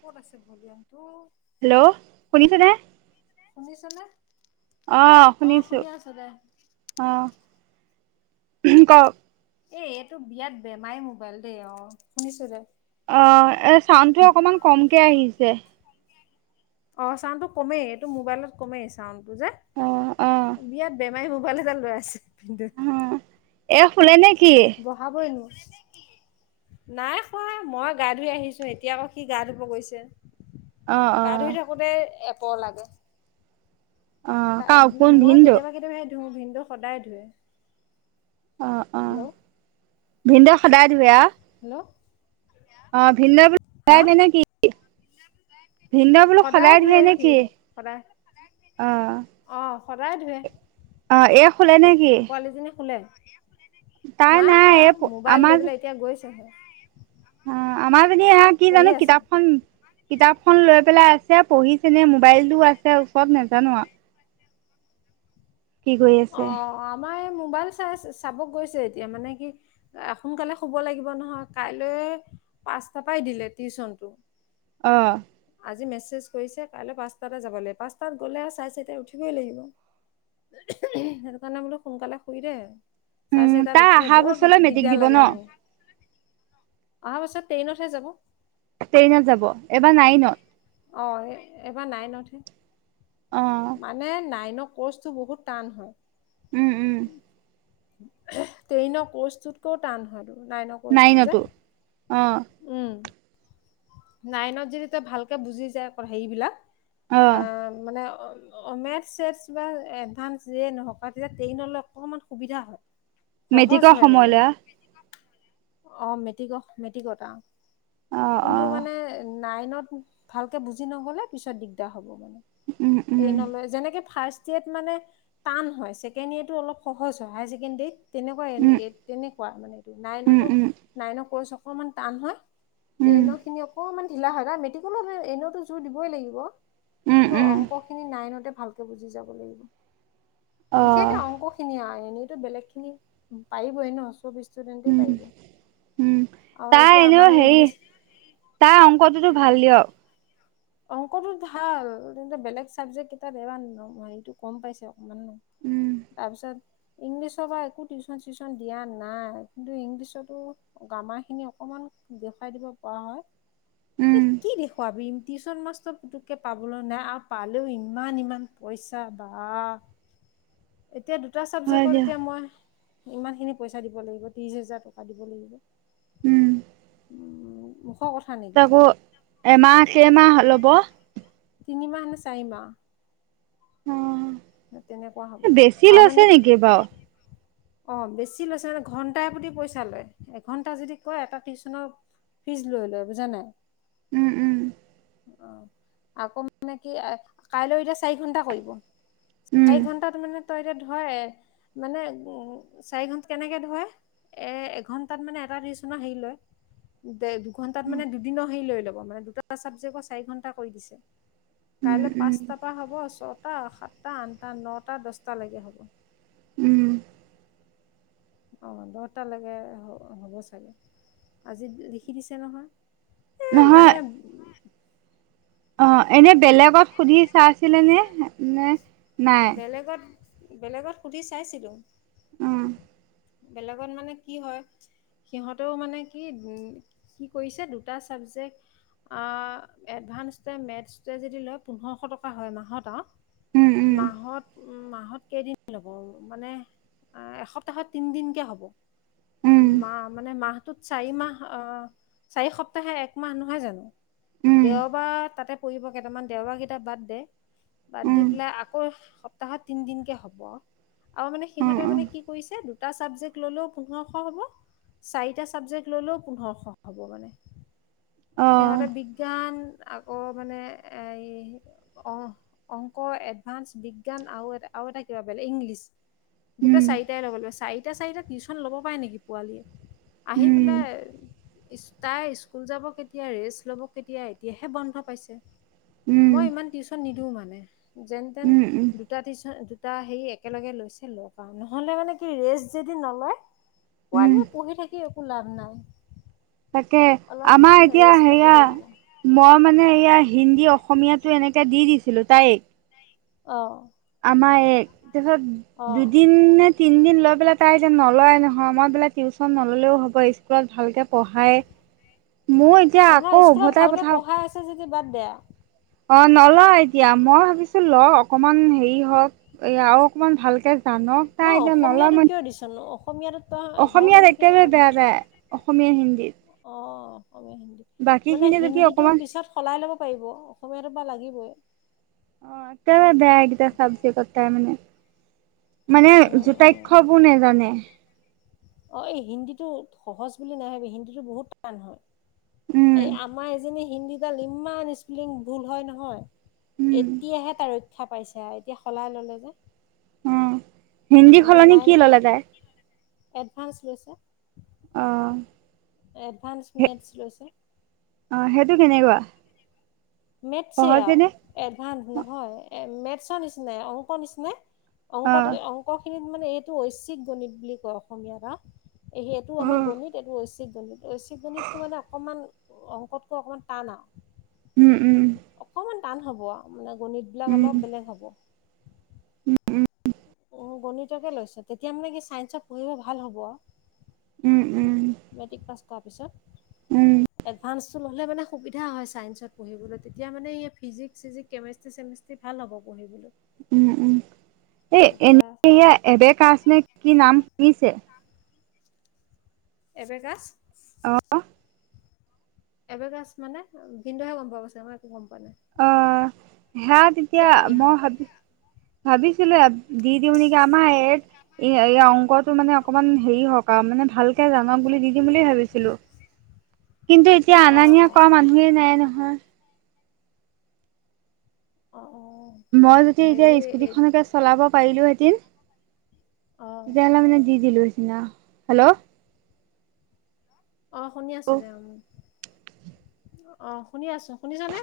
ক'ত আছে ভলিয়মটো? হেল্ল! শুনিছেনে? শুনিছ নে? অ', শুনিছো। দে। অ', ক'ক। এ, এইটো বিয়াট বেমাৰী মোবাইল দেই, অ', শুনিছো দে। অ', এ চাউণ্ডটো অকমান কমকে আহিছে। অ', চাউণ্ডটো কমেই এইটো মোবাইলত কমেই চাউণ্ডটো যে, অঁ অঁ বিৰাট বে মাৰী মোবাইল এটা লৈ আছে, ভিনদৈ। এই শুলে নে কি? বহাবইনো। নাই শুৱা, মই গা ধুই আহিছো, এতিয়া আকৌ সি গা ধুব গৈছে। অঁ গা অঁ ধুই থাকোতেই এপৰ লাগে। অঁ তা কাৰ ভি কোন মই ভিনদেউ? কেতিয়াবা কেতিয়াবা সে ধুও ভিনদৈ সদায় ধোৱে। অ', অ'। ভিনদৈ সদায় ধোৱে আৱ। হেল্ল! অ', ভিনদ্ বুলো হা [unintelligible] নে কি? ভিনদ্ বোলো সদায় ধুৱে নে কি? অ'। অ', সদায় ধুৱে। অ', এ পোৱালীজনী শুলে? তাই নাই শুৱা, এই মোবাইল লৈ পেলাই এতিয়া গৈছেহে। অ', আমাৰ জনী এয়া কি পঢ়ি জানো আছে কিতাপখন কিতাপখন লৈ পেলাই আছে, পঢ়িছেনে মোবাইলটোও আছে ওচৰত নেজানো আৰু। আছে অ', আমাৰ এ মোবাইল চাই চাব গৈছে এতিয়া মানে কি, সোনকালে শুব লাগিব নহয় কাইলৈ পাঁচটা পাই দিলে টিউচনটো। অ'। আজি মেছেজ কৰিছে কাইলৈ পাঁচটাতে যাব লাগে, পাঁচটাত গ'লে চাৰে চাৰিটাত উঠিবই লাগিব। সেইটো কাৰণে বোলো সোনকালে শুই দে। উম চাৰে চাৰিটাত তাৰ উঠে, অহা বৰ বছৰলৈ মেট্ৰিক দিগদাৰ দিব ন লাগে মোৰ। অহা বছৰ টেইনতহে যাব। টেইনত যাব, এবাৰ নাইনত। অ', এবাৰ নাইনটহে। অ' মানে, নাইনৰ কৰ্চটো বহুত টান হয়। উ, উ। টেইনৰ কৰ্চটোতকও টান হয় এতো। নাইনৰ কৰ্চটো যে, নাইনতো অ' উ। নাইনত যদি তই ভালকে বুজি যায় হেইবিলাক অ' আহ মানে মে বা এভানস যে নহক আও তেতিয়া ট্ৰেইনলৈ অকমান সুবিধা হয় সহজ মেটিকৰ হয় মানে সময়লৈ আহ অ মেট্টিকত মেট্টিকত অ' কিন্তু অ' মানে নাইনত ভালকে বুজি নগ'লে পিছত দিগদাৰ হ'ব মানে উম উম ট্ৰেইনলৈ যেনেকে ফাস্ট মানে টান হয় ছেকেনিয়েৰ টো অলপ সহজ হয় হায় ছেকেণ্ডেৰিত তেনেকুৱা উম তেনেকুৱা মানে এইটো উম নাইনতো উম নাইনৰ কৰ্চ অকণমান টান হয় উম ট্ৰেইনৰ খিনি অকনমান ঢিলা হয় মেটিকলৈ এনেওটো যোৰ দিবই লাগিব উম কিন্তু উম অংক খিনি নাইনতে ভালকে বুজি যাব লাগিব বিশেষকে অ' অংক খিনি আৰু এনেইতো বেলেগ খিনি পাৰিবই চবে ষ্টুডেণ্টে উম পাৰিব উম আৰু তাই এতিয়া এনেও আমাৰ এই হেৰি ইংলিছ তাই অংকটোতো ভাল দিয়ক অংকটো ভাল কিন্ত বেলেগ চাবজেক্ট কেইটাত এবাৰ নম হেইটো কম পাইছে উম তাৰপিছত ইংলিছৰ পৰা একো টিউচন চিউচন দিয়া নাই কিন্তু ইংলিছৰতো গ্ৰামাৰ খিনি অকমান দেখুৱাই দিব পৰা হয় উম কি দেখুৱাবি টিউচন মাষ্টৰ পুতুকে পাবলৈ নাই আৰু পালেও ইমান ইমান পইচা বা এতিয়া দু দুটা হয় ছাবজেক্টত দিয়ক এতিয়া মই ইমানখিনি পইচা দিব লাগিব ত্ৰিছ হোজাৰ টকা দিব লাগিব উম মুখৰ কথা নেকি তাক এমা আ দেমাহ ল'ব তিনিমাহ নে চাৰিমাহ উম তেনেকুৱা হ'ব আৰু মানে নেকি বাৰু অ বেছি লৈছে মানে ঘন্টাই প্ৰতি পইচা লয় এঘন্টা যদি কৰে এটা টিউচন ফিজ লৈ লয় বুজা নাই উম উম অ আকৌ মানে কি কাইলৈ এতিয়া চাৰি ঘন্টা কৰিব উম চাৰি ঘণ্টা ত মানে ধৰ এক চাৰি ঘন্টাত কেনেকে ধৰে এ এঘন্টাত মানে এটা দিছোঁ ন হেৰি লৈ দে দুঘন্টাত উম। মানে দুদিনৰ হেৰি লৈ ল'ব মানে দুটা চাবজেক্ট চাৰি ঘন্টা কৰি দিছে উম কাইলৈ উম পাঁচটাৰ পৰা হ'ব ছটা সাত সাতটা আঠটা নটা দছটা লৈকে হ'ব উম অ দহটালৈকে হ'ব চাগে আজি লিখি দিছে নহয় এ নহয় মানে অ এনে বেলেগত সুধি চাইছিলে নে নে নাই বেলেগত বেলেগত সুধি চাইছিলো উম বেলেগত মানে কি হয় সিহঁতেও মানে কি কি কৰিছে দুটা ছাবজেক্ট এ এডভানসটোয়ে মেছ্ৰটোয়ে যদি লয় পোন্ধৰশ টকা হয় মাহত আও উম মাহত উম মাহ কেইদিন ল'ব মানে এসপ্তাহত তিন দিনকে হ'ব উম মা মানে মাহটোত চাৰি মাহ আহ চাৰি সপ্তাহে একমাহ নহয় জানো উম দেওবাৰ তাতে পৰিব কেইটামান দেওবাৰ কেইটা বাদ দে বাদ দি উম পেলাই আকৌ সপ্তাহত তিন দিনকে হ'ব আৰু মানে উম উম সিহঁতে উম মানে কি কৰিছে দু এটা ছাবজেক্ট ল'লেও পোন্ধৰশ হ'ব চাৰিটা ছাবজেক্ট ললেও পোন্ধৰশ হ'ব মানে। অ সিহঁতে বিজ্ঞান আকৌ মানে এ অ' অ'। অংক, এডভান্স, বিজ্ঞান আৰু আৰু এটা কিবা বেলেগ ইংলিছ। গোটেই উম চাৰিটাই লব লাগিব চাৰিটা চাৰিটা টিউশ্যন ল'ব পাৰে নেকি পোৱালীয়ে। আহি উম পেলায়। তাই স্কুল যাব কেতিয়া ৰেষ্ট ল'ব কেতিয়া এতিয়াহে বন্ধ পাইছে। উম মই ইমান টিউচন নিদিও মানে যেন তেন উম উম দুটা টিউচন। দুটা হেৰি একেলগে লৈছে লগ আৰু নহ'লে মানে কি ৰেষ্ট যদি নলয়। উম পোৱালীয়ে পঢ়ি থাকি একো লাভ নাই। তাকে অলপমান আমাৰ এতিয়া ৰেষ্ট ল'ব লাগিব সেয়া মই মানে এইয়া। হিন্দী অসমীয়াতো এনেকে দি দিছিলো তাইক। অ' আমাৰ এইক তাৰপিছত অ দুদিন নে তিনদিন লৈ পেলাই তাই যে নলয় নহয়। মই বোলে টিউচন নল'লেও হ'ব স্কুলত ভালকে পঢ়াই। মোৰ এতিয়া অ নাই আকৌ স্কুলত উভতাই ভালকে পঠাও পঢ়াই আছে যদি বাদ দেয়া। অ' নলোৱা এতিয়া মই ভাবিছো ল অকমান হেৰি হওঁক এ আৰু অকমান ভালকে জানক ন তাই এতিয়া নলয় মই এতিয়া অসমীয়াটো ত ঘৰ মানুহখিন বেয়া তাই অসমীয়া, হিন্দী। মানে হিন্দীটো অকমান পিছত সলাই ল'ব। পাৰিব অসমীয়াটো বা লাগিবই। অ' একে বাই বেয়া এইকেইটা চাবজেক্ট তাই মানে। মানে উম উম জোতাক্ষবোৰ নেজানে। অ' এই হিন্দীটো সহজ বুলি নাভাবিবি হিন্দীটো বহুত টান হয়। উম এই আমাৰ এজনী হিন্দীগাল ইমান স্পেলিং ভুল হয় নহয়। উম এতিয়াহে তাৰ ৰক্ষা পাইছে আৰু এতিয়া সলাই ল'লে যে। অ অ হিন্দী এতিয়া সলনি নাই কি নাপা ল'লে তাই। এডভান্স লৈছে। আহ। এডভান্স মেটছ লৈছে। অ' সেইটো কেনেকুৱা। মেথছে আৰু সহজেনে এডভান্স নহয় মেথছৰ নিচি অংকৰ নিচিনা। অ অংকটো অংকখিনিত মানে এইটো ঐশ্বিক গণিত বুলি কয় অসমীয়াত। এইটো আমাৰ উম গণিত, এইটো ঐশ্বিক গণিত, ঐশ্বিক গণিতটো মানে অকণমান অংকতকৈ অকমান টান আৰু। উম, উম। অকমান টান হ'ব মানে গণিত বিলাক অলপ বেলেগ হ'ব। উম অ' গণিতকে লৈছ, তেতিয়া মানে কি চাইন্সত পঢ়িব ভাল হ'ব। উম উম মেট্ৰিক পাছ কৰা উম পিছত এভান্সটো ল'লে মানে সুবিধা হয়। ছায়েন্সত পঢ়িবলৈ তেতিয়া মানে ফিজিক্স চিজিক্স কেমিষ্ট্ৰিৰ ভাল হয়। হ'ব পঢ়িবলৈ। উম, উম, এই তেতিয়া এনেয়া এবেকাশ্ম কি নাম শুনিছে। এবেকাচ্ছ আহ এবেকাচ্ছ মানে ভিন্দহে গ'ম পাব ছাগে মই একো গ'ম পোৱা নাই। হেয়া তেতিয়া এই ইহ মই ভাবি ভাবিছিলোঁ। দি দিউনিকি আমাৰ এইক। এ এই অংকটো মানে অকমান হেৰি হওঁক আৰু মানে ভালকে জানক বুলি দি দিম বুলি ভাবিছিলোঁ। কিন্তু এতিয়া অ অনা নিয়া অ কৰা মানুহেই নাই নহয়। অ অ মই যদি এতিয়া হেৰি স্কুটিখনকে চলাব পাৰিলোঁ হেতেন। অ তেতিয়াহ'লে মানে দি দিলো সিদিনা হেল্ল। অ শুনি অ আছোঁ দে [unintelligible] অ শুনি আছোঁ শুনিছানে।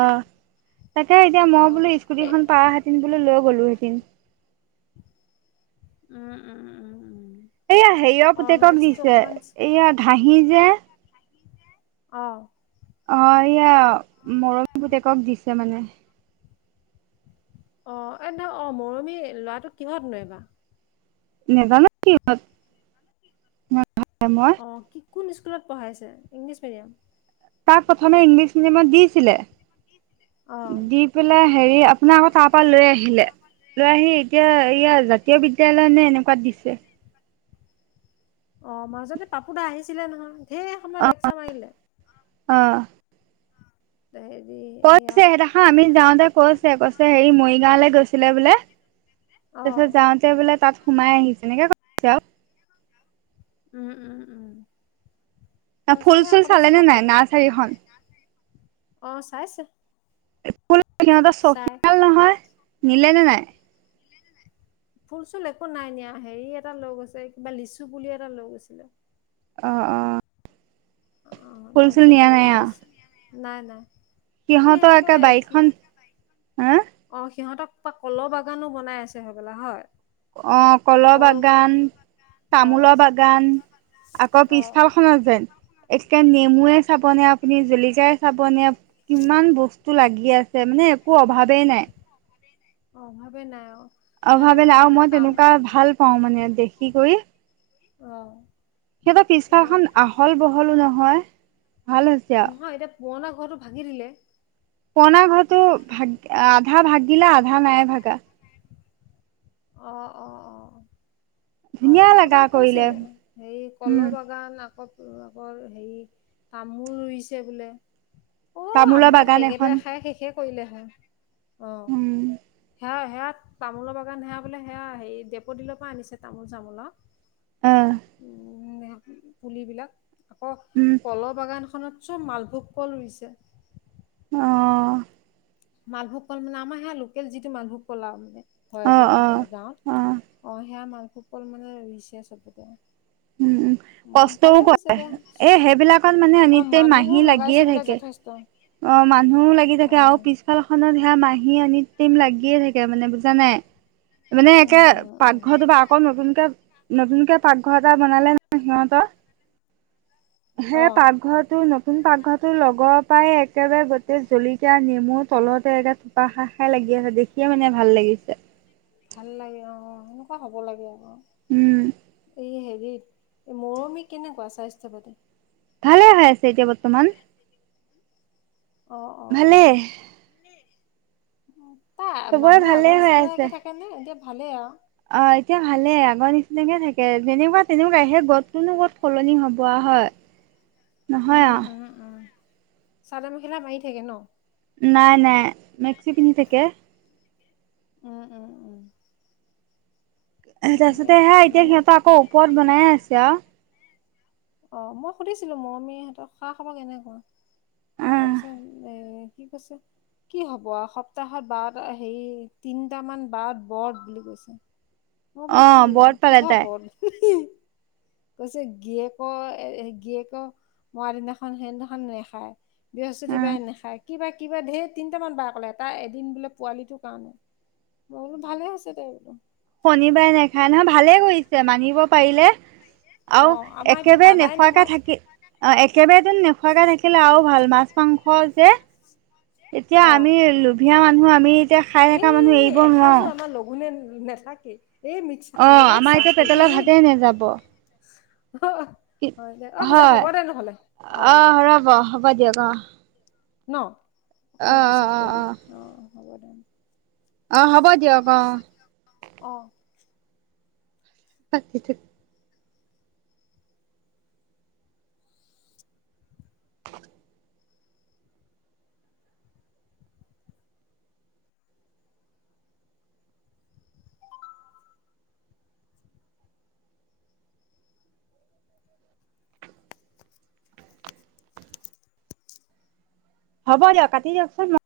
অ তাকে এতিয়া অ মই বোলো এ স্কুটিখন পাৰা হেতেন বোলে লৈ গ'লো হেতেন। উম উম উম উম। এইয়া হেৰিয়ৰ অ পুতেকক মেথছটো দিছে অকমান এইয়া ঘাহি যে। অ। অ এয়া মৰমি পুতেকক দিছে মানে। অ [unintelligible] মৰমী ল'ৰাটো কিহত নো এইবাৰ। নেজানো কিহত। [unintelligible] অ কি কোন স্কুলত পঢ়াইছে ইংলিছ মিডিয়াম। তাক প্ৰথমে ইংলিছ মিডিয়ামত দিছিলে অ দি পেলাই। হেৰি আপোনাৰ আকৌ তাৰ পৰা লৈ আহিলে লৈ আহি। এতিয়া এইয়া জাতীয় বিদ্যয়ালয় নে এনেকুৱাত দিছে। অ মাজতে পাপু দা আহিছিলে নহয় ঢেৰ সময় লেকচাৰ মাৰিলে। অ। হেৰি কৈছে এয়া সেই দেখা আমি যাওঁতে কৈছে কৈছে হেৰি মৰিগাঁৱলৈ গৈছিলে বোলে। অ তাৰপিছত যাওঁতে বোলে তাত সোমাই আহিছে এনেকে [unintelligible] আৰু। উম উম উম। [unintelligible] তাৰপিছত ফুল সেই চুল চালে নে নাই নাৰ্চাৰীখন। অহ চাইছে। ফুল সিহঁতৰ চাই চখিয়াল নহয় নিলে নে নাই। ফুল চুল একো নাই নিয়া হেৰি এটা লৈ গৈছে কিবা লিচু পুলি এটা লৈ গৈছে। অ অ। অ তাৰপিছত হেৰি আৰু লিচু [unintelligible] নাই নাই। সি সিহঁতৰ সেনেকে একে সি বাৰীখন হা। কলো বাগানো বনাই আছে হবলা হয়। অ কলো কল বাগান। অ তামোলৰ বাগান আকৌ অ পিছফাল খন। [unintelligible] একে নেমুৱে চাবনে আপুনি জলকিয়াই চাবনে কিমান বস্তু লাগি আছে। [unintelligible] একো অভাৱেই নাই। অভাৱেই নাই অ। সিহঁতে অভাৱেই নাই মানে আৰু সেয়া মই তাম তেনেকুৱা ভাল পাওঁ মানে দেখি কৰি। অ। সিহঁতৰ পিছফাল ইয়া খন আহল বহলো নহয় ভাল হৈছে আৰু। নহয় এতিয়া পুৰণা ঘৰটো ভাঙি দিলে। পুৰনা ঘৰতো ভাগি আধা ভাগিলে আধা নাই ভাগা। অ অ অ। অ ধুনীয়া পাপু লগা দাই কৰিলে কৈছিলে হেৰি উম কলো বাগান আকৌ। [unintelligible] হেৰি তামোল ৰুইছে বোলে। তামোলৰ বাগান এখন। কৈলে হয়। অ হুম। সেয়া তামোলৰ বাগান সেয়া বোলে সেয়া হেৰি ডেপ'ডিলৰ পৰা আনিছে তামোল চামোল অ। আহ [unintelligible] পুলিবিলাক আকৌ উম কলো বাগান। খনত চব মালভোগ কল ৰুইছে। অ', মালভোগ কল মানে আমাৰ সেয়া লোকেল যিটো মালভোগ কল আৰু। হয় যে অ', অ', গাঁৱত অ', অ সেয়া মালভোগ কল ৰুইছে চবতে। উম উম। অ কষ্টও ভালে হৈছে কৰে দে এ সেইবিলাকত মানে অ এনেতে মানুহো মাহী লগাইছে লাগিয়ে বোলে থাকে। যথেষ্ট অ' মানুহো লাগি অ থাকে আৰুি পিছফাল খত সেয়া মাহী আনি টিম লাগিয়ে থাকে মানে বুজা নাই। মানে একে উম উম উম পাকঘৰটো বা আকৌ নতুনকে নতুনকে পাকঘৰ এটা বনালে নহয় সিহঁতৰ অ সেই পাকঘৰটো নটোন পাকঘৰটোৰ লগত লগপাই একেবাৰে গোটেই জলকীয়া নেমু তলতে একে থোপা খাক খাই লাগি আছে দেখিয়ে মানে ভাল লাগে দিছে। ভাল লাগে অ' অ' সেনেকুৱা হব লাগে অ' উম, এই হেৰিত মৰমী কেনেকুৱা স্বাস্থ্য পাতি? ভালে হৈ আছে এতিয়া বৰ্তমান। অ অ অ ভালে। তাই চবৰে মানুহ ভালে আগৰ হৈ আছে। নিচিনাকে থাকে নে এতিয়া ভালেই আৰু? অ' এতিয়া ভালে আগৰ নিচিনাকে থাকে যেনেকুৱা তেনেকুৱা সে গত টোনো কত সলনি হ'ব আৰু। হয় নহয় উম আৰু। উম উম চাদৰ মেখেলা মাৰি থাকে ন'? নাই নাই মেক্সি পিন্ধি থাক। উম, উম, উম। অ দিয়া তাৰিছতে হেয়া এতিয়া মানে সিহঁতৰ আকৌ ওপৰত বনাইে আছে। অ' মই সুধিছিলো মৰমী সহতৰ খা খাব কেনেকুৱা তাৰপিছত এ কি কৈছে কি হ'ব সপ্তাহত বাট হেৰি তিনটামান বাট বৰ বুলি কৈছে। মই অ বোলে কি বত পালে কিহ তাই বট হিঃ কৈছে গিয়েক অ' এ গীৰিয়েকৰ মৰা দিনাখন সেইদিনাখন নেখায় উম বৃহস্পতিবাৰে নেখায় কিবা কিবা ধেৰ তিনটামান বাৰ ক'লে তাই এদিন বোলে পোৱালিটোৰ কাৰণে মই বোলো ভালে হৈছে দে বোলো। শনিবাৰে নাখায় নহয় ভালে কৰিছে মানিব পাৰিলে অ আৰু আমাৰ এতিয়া একেবাৰে মানাই নোখোৱাকে নহয় থাকি অ' একেবাৰেন নোখোৱাকা থাকিলে আৰু ভাল মাছ- মাংস যে এতিয়া অ আমি লোভিযয়া মানুহ আমি এতিয়া খাই থকা মানুহ এৰিব নোৱাৰো। নে থাকেই। অ' আমাৰ এতিয়া পেটলে ভাতে নাযাব। অ' হয় দে অ' পূজা হয় হ'ব দে নহ'লে অ'। বাদ দিওক অ'। ন' অ অকমান অ পিছত অ কৈ দি অ' হ'ব। দে অ' হ'ব দিয়ক অ'। অ' পাকি থ [unintelligible] হ'ব দিয়ক কাটি দিয়কচোন।